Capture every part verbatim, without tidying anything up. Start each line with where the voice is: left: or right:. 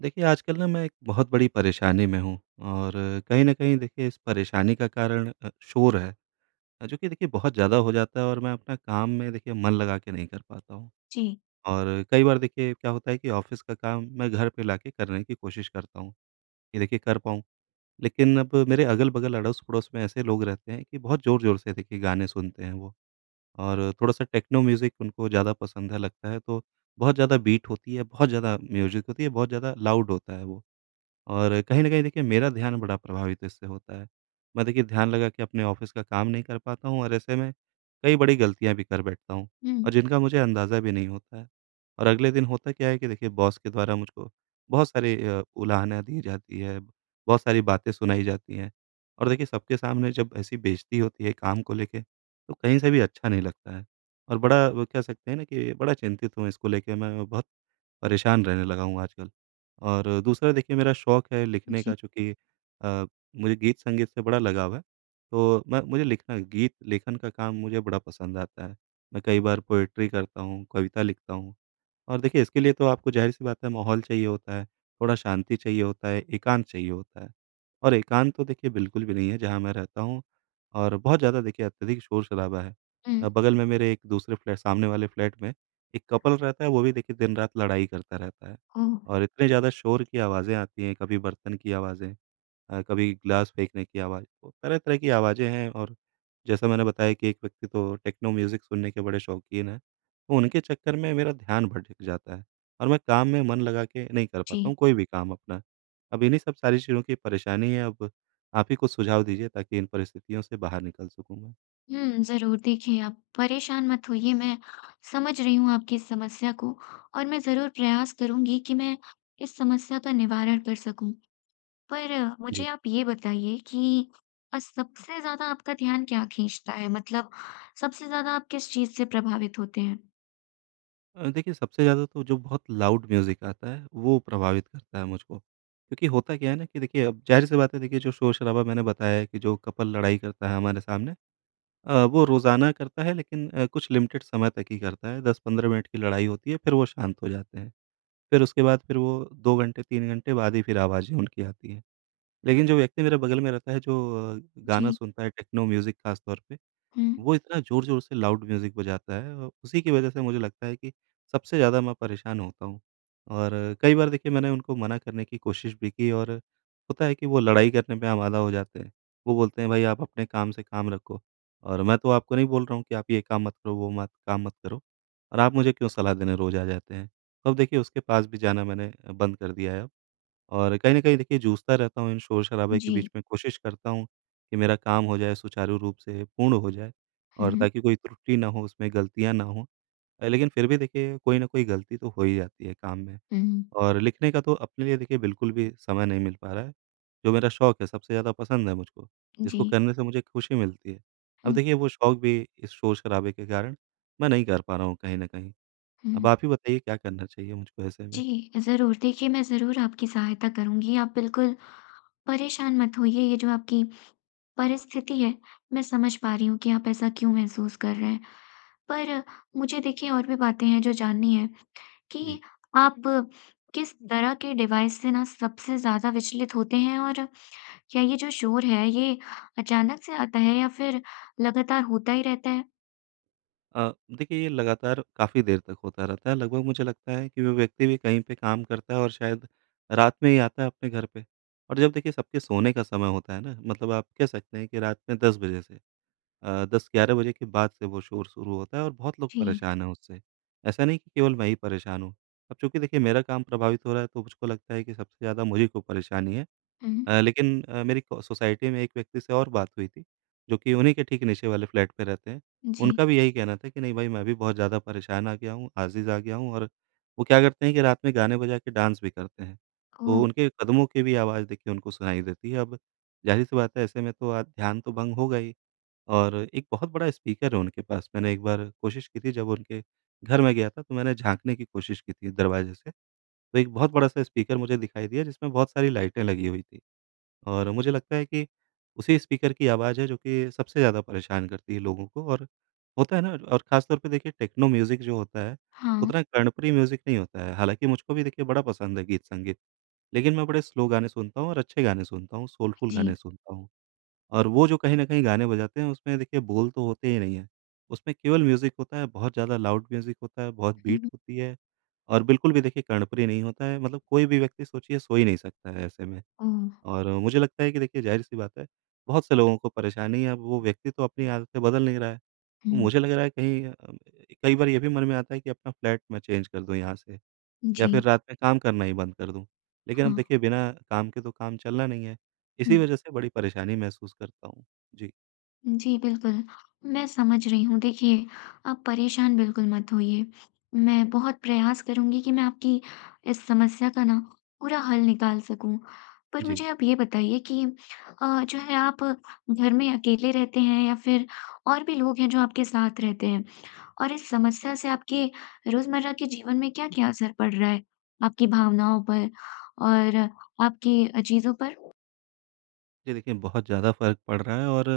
right: देखिए, आजकल ना मैं एक बहुत बड़ी परेशानी में हूँ, और कहीं न कहीं देखिए इस परेशानी का कारण अ, शोर है, अ, जो कि देखिए बहुत ज़्यादा हो जाता है और मैं अपना काम में देखिए मन लगा के नहीं कर पाता हूँ।
left: जी।
right: और कई बार देखिए क्या होता है कि ऑफ़िस का काम मैं घर पे लाके करने की कोशिश करता हूँ, कि देखिए कर पाऊँ। लेकिन अब मेरे अगल-बगल, अड़ोस-पड़ोस में ऐसे लोग रहते हैं कि बहुत ज़ोर-ज़ोर से देखिए गाने सुनते हैं वो, और थोड़ा-सा टेक्नो म्यूज़िक उनको ज़्यादा पसंद है लगता है, तो बहुत ज़्यादा बीट होती है, बहुत ज़्यादा म्यूज़िक होती है, बहुत ज़्यादा लाउड होता है वो। और कहीं न कहीं देखिए मेरा ध्यान बड़ा प्रभावित इससे होता है। मैं देखिए ध्यान लगा के अपने ऑफ़िस का काम नहीं कर पाता हूँ, और ऐसे में कई बड़ी गलतियाँ भी कर बैठता हूँ
left: हुँ।
right: और जिनका मुझे अंदाज़ा भी नहीं होता है। और अगले दिन होता क्या है कि देखिए बॉस के द्वारा मुझको बहुत सारी अ, उलाहना दी जाती है, बहुत सारी बातें सुनाई जाती हैं। और देखिए सबके सामने जब ऐसी बेइज़्ज़ती होती है काम को लेके, तो कहीं से भी अच्छा नहीं लगता है। और बड़ा वो कह सकते हैं ना कि बड़ा चिंतित हूँ इसको लेके, मैं बहुत परेशान रहने लगा हूँ आजकल। और दूसरा देखिए मेरा शौक है लिखने
left: जी।
right: का, चूँकि अ, मुझे गीत संगीत से बड़ा लगाव है, तो मैं मुझे लिखना गीत लेखन का काम मुझे बड़ा पसंद आता है। मैं कई बार पोएट्री करता हूँ, कविता लिखता हूँ, और देखिए इसके लिए तो आपको ज़ाहिर-सी बात है माहौल चाहिए होता है, थोड़ा शांति चाहिए होता है, एकांत चाहिए होता है, और एकांत तो देखिए बिल्कुल भी नहीं है जहाँ मैं रहता हूँ, और बहुत ज़्यादा देखिए अत्यधिक शोर-शराबा है।
left: हुँ।
right: अ, बगल में मेरे एक दूसरे फ्लैट, सामने वाले फ्लैट में एक कपल रहता है, वो भी देखिए दिन-रात लड़ाई करता रहता है।
left: ओह!
right: और इतने ज़्यादा शोर की आवाज़ें आती हैं, कभी बर्तन की आवाज़ें, अ, कभी ग्लास फेंकने की आवाज़, तो तरह-तरह की आवाज़ें हैं। और जैसा मैंने बताया कि एक व्यक्ति तो टेक्नो म्यूज़िक सुनने के बड़े शौकीन हैं, तो उनके चक्कर में मेरा ध्यान भटक जाता है और मैं काम में मन लगा के नहीं कर पाता
left: जी।
right: हूँ कोई भी काम अपना। अब इन्हीं सब सारी चीज़ों की परेशानी है, अब आप ही कुछ सुझाव दीजिए ताकि इन परिस्थितियों से बाहर निकल सकूँ मैं।
left: हुँ, ज़रूर देखिए, आप परेशान मत होइए। मैं समझ रही हूँ आपकी इस समस्या को और मैं ज़रूर प्रयास करूँगी कि मैं इस समस्या का निवारण कर सकूँ। पर अ,
right: जी।
left: मुझे आप ये बताइए कि अ, सबसे ज़्यादा आपका ध्यान क्या खींचता है? मतलब सबसे ज़्यादा आप किस चीज़ से प्रभावित होते हैं?
right: अ, देखिए सबसे ज़्यादा तो जो बहुत लाउड म्यूज़िक आता है वो प्रभावित करता है मुझको। क्योंकि होता क्या है ना कि देखिए, अब ज़ाहिर-सी बात है देखिए, जो शोर-शराबा मैंने बताया है कि जो कपल लड़ाई करता है हमारे सामने, अ, वो रोज़ाना करता है, लेकिन अ, कुछ लिमिटेड समय तक ही करता है। दस पंद्रह मिनट की लड़ाई होती है, फिर वो शांत हो जाते हैं। फिर उसके बाद फिर वो दो घंटे तीन घंटे बाद ही फिर आवाज़ें उनकी आती हैं। लेकिन जो व्यक्ति मेरे बगल में रहता है, जो अ, गाना
left: जी।
right: सुनता है टेक्नो म्यूज़िक ख़ास तौर पे,
left: हुँ।
right: वो इतना ज़ोर-ज़ोर से लाउड म्यूज़िक बजाता है, और उसी की वजह से मुझे लगता है कि सबसे ज़्यादा मैं परेशान होता हूँ। और कई बार देखिए मैंने उनको मना करने की कोशिश भी की, और होता है कि वो लड़ाई करने पे आमादा हो जाते हैं। वो बोलते हैं, भाई आप अपने काम से काम रखो, और मैं तो आपको नहीं बोल रहा हूँ कि आप ये काम मत करो, वो मत काम मत करो, और आप मुझे क्यों सलाह देने रोज़ आ जाते हैं। तो अब देखिए उसके पास भी जाना मैंने बंद कर दिया है, और कहीं न कहीं देखिए जूझता रहता हूँ इन शोर-शराबे के
left: जी।
right: बीच में, कोशिश करता हूँ कि मेरा काम हो जाए सुचारू रूप से, पूर्ण हो जाए,
left: हुँ,
right: और
left: हुँ।
right: ताकि कोई त्रुटि ना हो उसमें, गलतियाँ ना हों। अ, लेकिन फिर भी देखिए कोई न कोई गलती तो हो ही जाती है काम में,
left: हुँ।
right: और लिखने का तो अपने लिए देखिए बिल्कुल भी समय नहीं मिल पा रहा है। जो मेरा शौक है, सबसे ज़्यादा पसंद है मुझको,
left: जी।
right: जिसको करने से मुझे खुशी मिलती है। अब
left: हुँ,
right: देखिए वो शौक भी इस शोर-शराबे के कारण मैं नहीं कर पा रहा हूँ कहीं न कहीं। अब
left: हुँ।
right: आप ही बताइए क्या करना चाहिए मुझको ऐसे में?
left: जी, ज़रूर। देखिए, मैं ज़रूर आपकी सहायता करूँगी। आप बिल्कुल परेशान मत होइए। ये जो आपकी परिस्थिति है, मैं समझ पा रही हूँ कि आप ऐसा क्यों महसूस कर रहे हैं। पर मुझे देखिए, और भी बातें हैं जो जाननी है
right: जी।
left: कि आप किस तरह के डिवाइस से ना सबसे ज़्यादा विचलित होते हैं और क्या ये जो शोर है, ये अचानक से आता है या फिर लगातार होता ही रहता है?
right: अ, देखिए ये लगातार काफ़ी देर तक होता रहता है। लगभग मुझे लगता है कि वो व्यक्ति भी कहीं पे काम करता है, और शायद रात में ही आता है अपने घर पे। और जब देखिए सबके सोने का समय होता है ना, मतलब आप कह सकते हैं कि रात में दस बजे से, अ, दस ग्यारह बजे के बाद से वो शोर शुरू होता है, और बहुत लोग
left: जी।
right: परेशान हैं उससे। ऐसा नहीं कि केवल मैं ही परेशान हूँ। अब चूँकि देखिए मेरा काम प्रभावित हो रहा है, तो मुझको लगता है कि सबसे ज़्यादा मुझी को परेशानी है।
left: हुँ,
right: अ, लेकिन अ, मेरी को सोसाइटी में एक व्यक्ति से और बात हुई थी, जो कि उन्हीं के ठीक नीचे वाले फ्लैट पे रहते हैं।
left: जी।
right: उनका भी यही कहना था कि नहीं भाई, मैं भी बहुत ज़्यादा परेशान आ गया हूँ, आज़िज़ आ गया हूँ, और वो क्या करते हैं कि रात में गाने बजा के डांस भी करते हैं। तो
left: ओह!
right: उनके कदमों की भी आवाज़ देखिए उनको सुनाई देती है। अब ज़ाहिर-सी बात है, ऐसे में तो आज ध्यान तो भंग होगा ही, और एक बहुत बड़ा स्पीकर है उनके पास। मैंने एक बार कोशिश की थी, जब उनके घर में गया था तो मैंने झाँकने की कोशिश की थी दरवाज़े से, तो एक बहुत बड़ा-सा स्पीकर मुझे दिखाई दिया जिसमें बहुत सारी लाइटें लगी हुई थी। और मुझे लगता है कि उसी स्पीकर की आवाज़ है जो कि सबसे ज़्यादा परेशान करती है लोगों को, और होता है ना, और ख़ास तौर पे देखिए टेक्नो म्यूज़िक जो होता है,
left: हाँ,
right: उतना कर्णप्रिय म्यूज़िक नहीं होता है। हालाँकि मुझको भी देखिए बड़ा पसंद है गीत संगीत, लेकिन मैं बड़े स्लो गाने सुनता हूँ और अच्छे गाने सुनता हूँ, सोलफुल
left: जी।
right: गाने सुनता हूँ। और वो जो कहीं न कहीं गाने बजाते हैं उसमें देखिए बोल तो होते ही नहीं हैं, उसमें केवल म्यूज़िक होता है, बहुत ज़्यादा लाउड म्यूज़िक होता है, बहुत बीट
left: हुँ,
right: होती है, और बिल्कुल भी देखिए कर्णप्रिय नहीं होता है। मतलब कोई भी व्यक्ति सोचिए सो ही नहीं सकता है ऐसे में।
left: ओह!
right: और मुझे लगता है कि देखिए ज़ाहिर-सी बात है, बहुत से लोगों को परेशानी है, अब वो व्यक्ति तो अपनी आदतें बदल नहीं रहा है। तो
left: हुँ,
right: मुझे लग रहा है कहीं, अ, कई बार ये भी मन में आता है कि अपना फ्लैट मैं चेंज कर दूँ यहाँ से, या फिर
left: जी,
right: रात में काम करना ही बंद कर दूँ। लेकिन अब
left: हाँ।
right: देखिए बिना काम के तो काम चलना नहीं है। इसी
left: हुँ।
right: वजह से बड़ी परेशानी महसूस करता हूँ। जी,
left: जी, बिल्कुल। मैं समझ रही हूँ। देखिए, आप परेशान बिल्कुल मत होइए। मैं बहुत प्रयास करूँगी कि मैं आपकी इस समस्या का ना पूरा हल निकाल सकूँ। पर
right: जी।
left: मुझे आप ये बताइए कि अ, जो है, आप घर में अकेले रहते हैं या फिर और भी लोग हैं जो आपके साथ रहते हैं? और इस समस्या से आपके रोज़मर्रा के जीवन में क्या-क्या असर पड़ रहा है? आपकी भावनाओं पर और आपकी अ, चीज़ों पर?
right: जी देखिए, बहुत ज़्यादा फ़र्क पड़ रहा है, और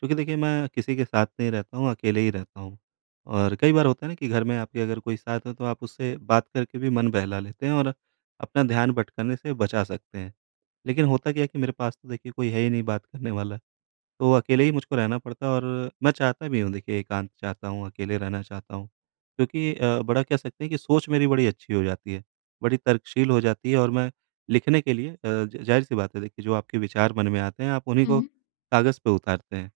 right: चूँकि देखिए मैं किसी के साथ नहीं रहता हूँ, अकेले ही रहता हूँ। और कई बार होता है ना कि घर में आपके अगर कोई साथ हो, तो आप उससे बात करके भी मन बहला लेते हैं और अपना ध्यान भटकाने से बचा सकते हैं। लेकिन होता क्या है कि मेरे पास तो देखिए कोई है ही नहीं बात करने वाला। तो अकेले ही मुझको रहना पड़ता है, और मैं चाहता भी हूँ देखिए, एकांत चाहता हूँ, अकेले रहना चाहता हूँ। क्योंकि अ, बड़ा कह सकते हैं कि सोच मेरी बड़ी अच्छी हो जाती है, बड़ी तर्कशील हो जाती है, और मैं लिखने के लिए, अ, ज ज़ाहिर-सी बात है देखिए, जो आपके विचार मन में आते हैं, आप उन्हीं को
left: हुँ,
right: कागज़ पे उतारते हैं।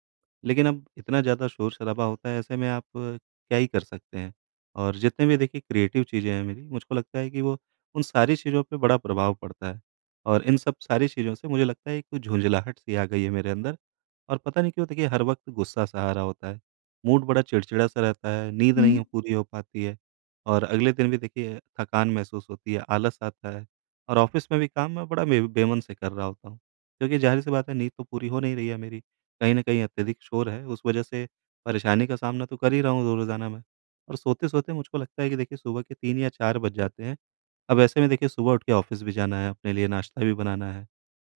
right: लेकिन अब इतना ज़्यादा शोर-शराबा होता है, ऐसे में आप अ, क्या ही कर सकते हैं? और जितने भी देखिए क्रिएटिव चीज़ें हैं मेरी, मुझको लगता है कि वो उन सारी चीज़ों पे बड़ा प्रभाव पड़ता है। और इन सब सारी चीज़ों से मुझे लगता है एक झुँझलाहट-सी आ गई है मेरे अंदर, और पता नहीं क्यों देखिए हर वक़्त गुस्सा-सा आ रहा होता है। मूड बड़ा चिड़चिड़ा-सा रहता है, नींद
left: हुँ।
right: नहीं हो पूरी हो पाती है, और अगले दिन भी देखिए थकान महसूस होती है, आलस आता है, और ऑफ़िस में भी काम मैं बड़ा बे बेमन से कर रहा होता हूँ। क्योंकि ज़ाहिर-सी बात है, नींद तो पूरी हो नहीं रही है मेरी, कहीं न कहीं अत्यधिक शोर है, उस वजह से परेशानी का सामना तो कर ही रहा हूँ रो रोज़ाना मैं। और सोते-सोते मुझको लगता है कि देखिए सुबह के तीन या चार बज जाते हैं। अब ऐसे में देखिए सुबह उठ के ऑफ़िस भी जाना है, अपने लिए नाश्ता भी बनाना है।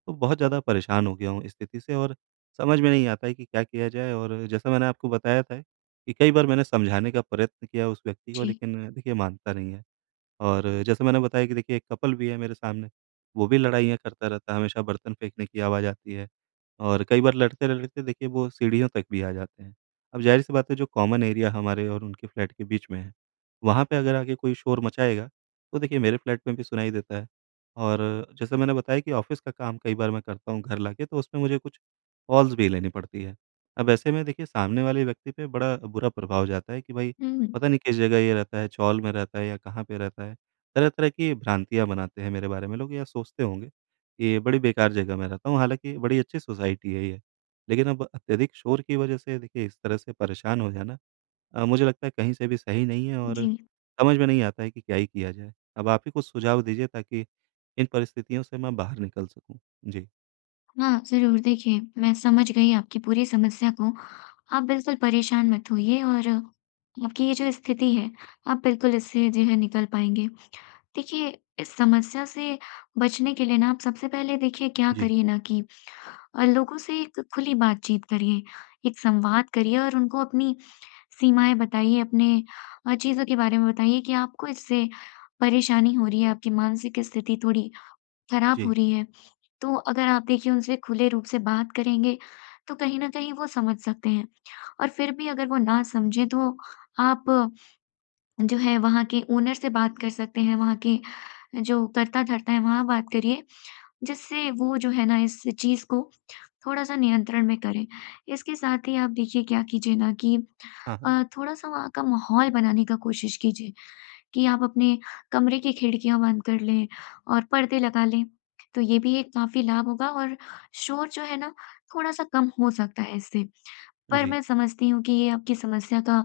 right: तो बहुत ज़्यादा परेशान हो गया हूँ इस स्थिति से, और समझ में नहीं आता है कि क्या किया जाए, और जैसा मैंने आपको बताया था कि कई बार मैंने समझाने का प्रयत्न किया उस व्यक्ति को,
left: जी।
right: लेकिन देखिए मानता नहीं है। और जैसे मैंने बताया कि देखिए एक कपल भी है मेरे सामने, वो भी लड़ाइयाँ करता रहता है, हमेशा बर्तन फेंकने की आवाज़ आती है, और कई बार लड़ते-लड़ते देखिए वो सीढ़ियों तक भी आ जाते हैं। अब ज़ाहिर-सी बात है, जो कॉमन एरिया हमारे और उनके फ्लैट के बीच में है, वहाँ पे अगर आके कोई शोर मचाएगा, तो देखिए मेरे फ्लैट में भी सुनाई देता है, और जैसे मैंने बताया कि ऑफ़िस का काम कई बार मैं करता हूँ घर लाके, तो उसमें मुझे कुछ कॉल्स भी लेनी पड़ती है। अब ऐसे में देखिए सामने वाले व्यक्ति पे बड़ा बुरा प्रभाव जाता है कि भाई,
left: हुँ,
right: पता नहीं किस जगह ये रहता है, चौल में रहता है या कहाँ पे रहता है। तरह-तरह की भ्रांतियाँ बनाते हैं मेरे बारे में लोग, या सोचते होंगे कि बड़ी बेकार जगह में रहता हूँ, हालाँकि बड़ी अच्छी सोसाइटी है ये। लेकिन अब अत्यधिक शोर की वजह से देखिए इस तरह से परेशान हो जाना, अ, मुझे लगता है कहीं से भी सही नहीं है,
left: जी।
right: और समझ में नहीं आता है कि क्या ही किया जाए। अब आप ही कुछ सुझाव दीजिए ताकि इन परिस्थितियों से मैं बाहर निकल सकूँ। जी,
left: हाँ, ज़रूर। देखिए, मैं समझ गई आपकी पूरी समस्या को। आप बिल्कुल परेशान मत होइए और आपकी ये जो स्थिति है, आप बिल्कुल इससे जो है निकल पाएँगे। देखिए, इस समस्या से बचने के लिए ना आप सबसे पहले देखिए, क्या
right: जी,
left: करिए ना कि अ, लोगों से एक खुली बातचीत करिए, एक संवाद करिए और उनको अपनी सीमाएँ बताइए, अपने अ, चीज़ों के बारे में बताइए कि आपको इससे परेशानी हो रही है, आपकी मानसिक स्थिति थोड़ी खराब हो
right: जी।
left: रही है। तो अगर आप देखिए उनसे खुले रूप से बात करेंगे, तो कहीं न कहीं वो समझ सकते हैं। और फिर भी अगर वो ना समझें, तो आप जो है वहाँ के ओनर से बात कर सकते हैं, वहाँ के जो कर्ता-धर्ता है वहाँ बात करिए, जिससे वो जो है ना इस चीज़ को थोड़ा-सा नियंत्रण में करें। इसके साथ ही आप देखिए क्या कीजिए ना कि
right: हाँ, हाँ।
left: अ, थोड़ा-सा वहाँ का माहौल बनाने का कोशिश कीजिए। कि आप अपने कमरे की खिड़कियाँ बंद कर लें और पर्दे लगा लें। तो ये भी एक काफ़ी लाभ होगा और शोर जो है ना थोड़ा-सा कम हो सकता है इससे। पर
right: जी,
left: मैं समझती हूँ कि ये आपकी समस्या का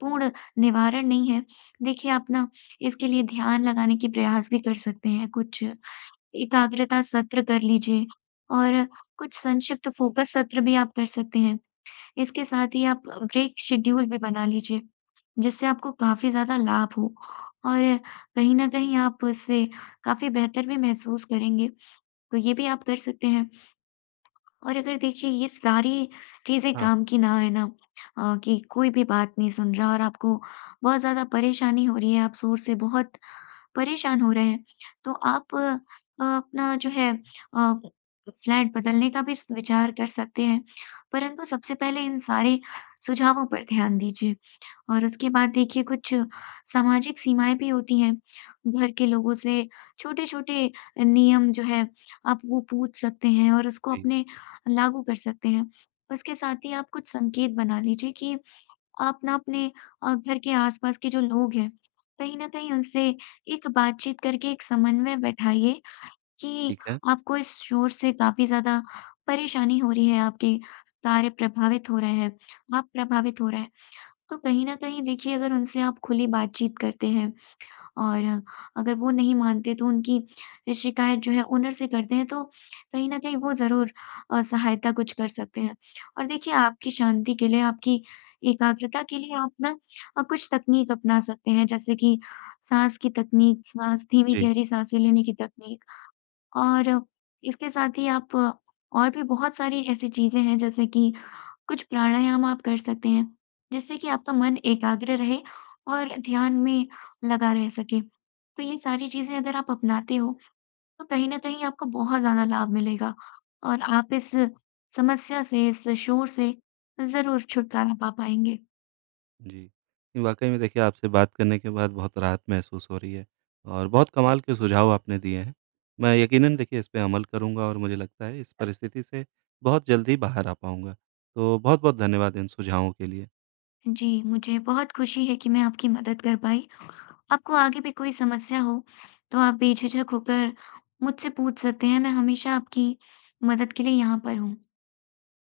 left: पूर्ण निवारण नहीं है। देखिए, आप ना इसके लिए ध्यान लगाने की प्रयास भी कर सकते हैं। कुछ एकाग्रता सत्र कर लीजिए और कुछ संक्षिप्त फ़ोकस सत्र भी आप कर सकते हैं। इसके साथ ही आप ब्रेक शेड्यूल भी बना लीजिए, जिससे आपको काफ़ी ज़्यादा लाभ हो और कहीं न कहीं आप उससे काफ़ी बेहतर भी महसूस करेंगे, तो ये भी आप कर सकते हैं। और अगर देखिए ये सारी चीज़ें
right: हाँ,
left: काम की ना आए ना, अ, कि कोई भी बात नहीं सुन रहा और आपको बहुत ज़्यादा परेशानी हो रही है, आप शोर से बहुत परेशान हो रहे हैं, तो आप अ, अपना जो है अ, फ्लैट बदलने का भी विचार कर सकते हैं, परंतु सबसे पहले इन सारे सुझावों पर ध्यान दीजिए। और उसके बाद देखिए, कुछ सामाजिक सीमाएँ भी होती हैं, घर के लोगों से छोटे-छोटे नियम जो है आप वो पूछ सकते हैं और उसको
right: जी,
left: अपने लागू कर सकते हैं। उसके साथ ही आप कुछ संकेत बना लीजिए कि आप ना अपने अ, घर के आसपास के जो लोग हैं, कहीं न कहीं उनसे एक बातचीत करके एक समन्वय बैठाइए कि
right: ठीक है।
left: आपको इस शोर से काफ़ी ज़्यादा परेशानी हो रही है, आपके कार्य प्रभावित हो रहे हैं, आप प्रभावित हो रहे हैं। तो कहीं न कहीं देखिए, अगर उनसे आप खुली बातचीत करते हैं और अगर वो नहीं मानते तो उनकी शिकायत जो है ओनर से करते हैं, तो कहीं न कहीं वो ज़रूर अ, सहायता कुछ कर सकते हैं। और देखिए, आपकी शांति के लिए, आपकी एकाग्रता के लिए आप ना अ, कुछ तकनीक अपना सकते हैं जैसे कि साँस की तकनीक, साँस धीमी
right: जी।
left: गहरी साँसें लेने की तकनीक। और इसके साथ ही आप अ, और भी बहुत सारी ऐसी चीज़ें हैं जैसे कि कुछ प्राणायाम आप कर सकते हैं, जिससे कि आपका मन एकाग्र रहे और ध्यान में लगा रह सके। तो ये सारी चीज़ें अगर आप अपनाते हो, तो कहीं न कहीं आपको बहुत ज़्यादा लाभ मिलेगा और आप इस समस्या से, इस शोर से ज़रूर छुटकारा पा पाएँगे।
right: जी। वाक़ई में देखिए आपसे बात करने के बाद बहुत राहत महसूस हो रही है, और बहुत कमाल के सुझाव आपने दिए हैं। मैं यकीनन देखिए इस पे अमल करूँगा, और मुझे लगता है इस परिस्थिति से बहुत जल्दी बाहर आ पाऊँगा। तो बहुत-बहुत धन्यवाद इन सुझावों के लिए।
left: जी, मुझे बहुत खुशी है कि मैं आपकी मदद कर पाई। आपको आगे भी कोई समस्या हो, तो आप बेझिझक होकर मुझसे पूछ सकते हैं। मैं हमेशा आपकी मदद के लिए यहाँ पर हूँ।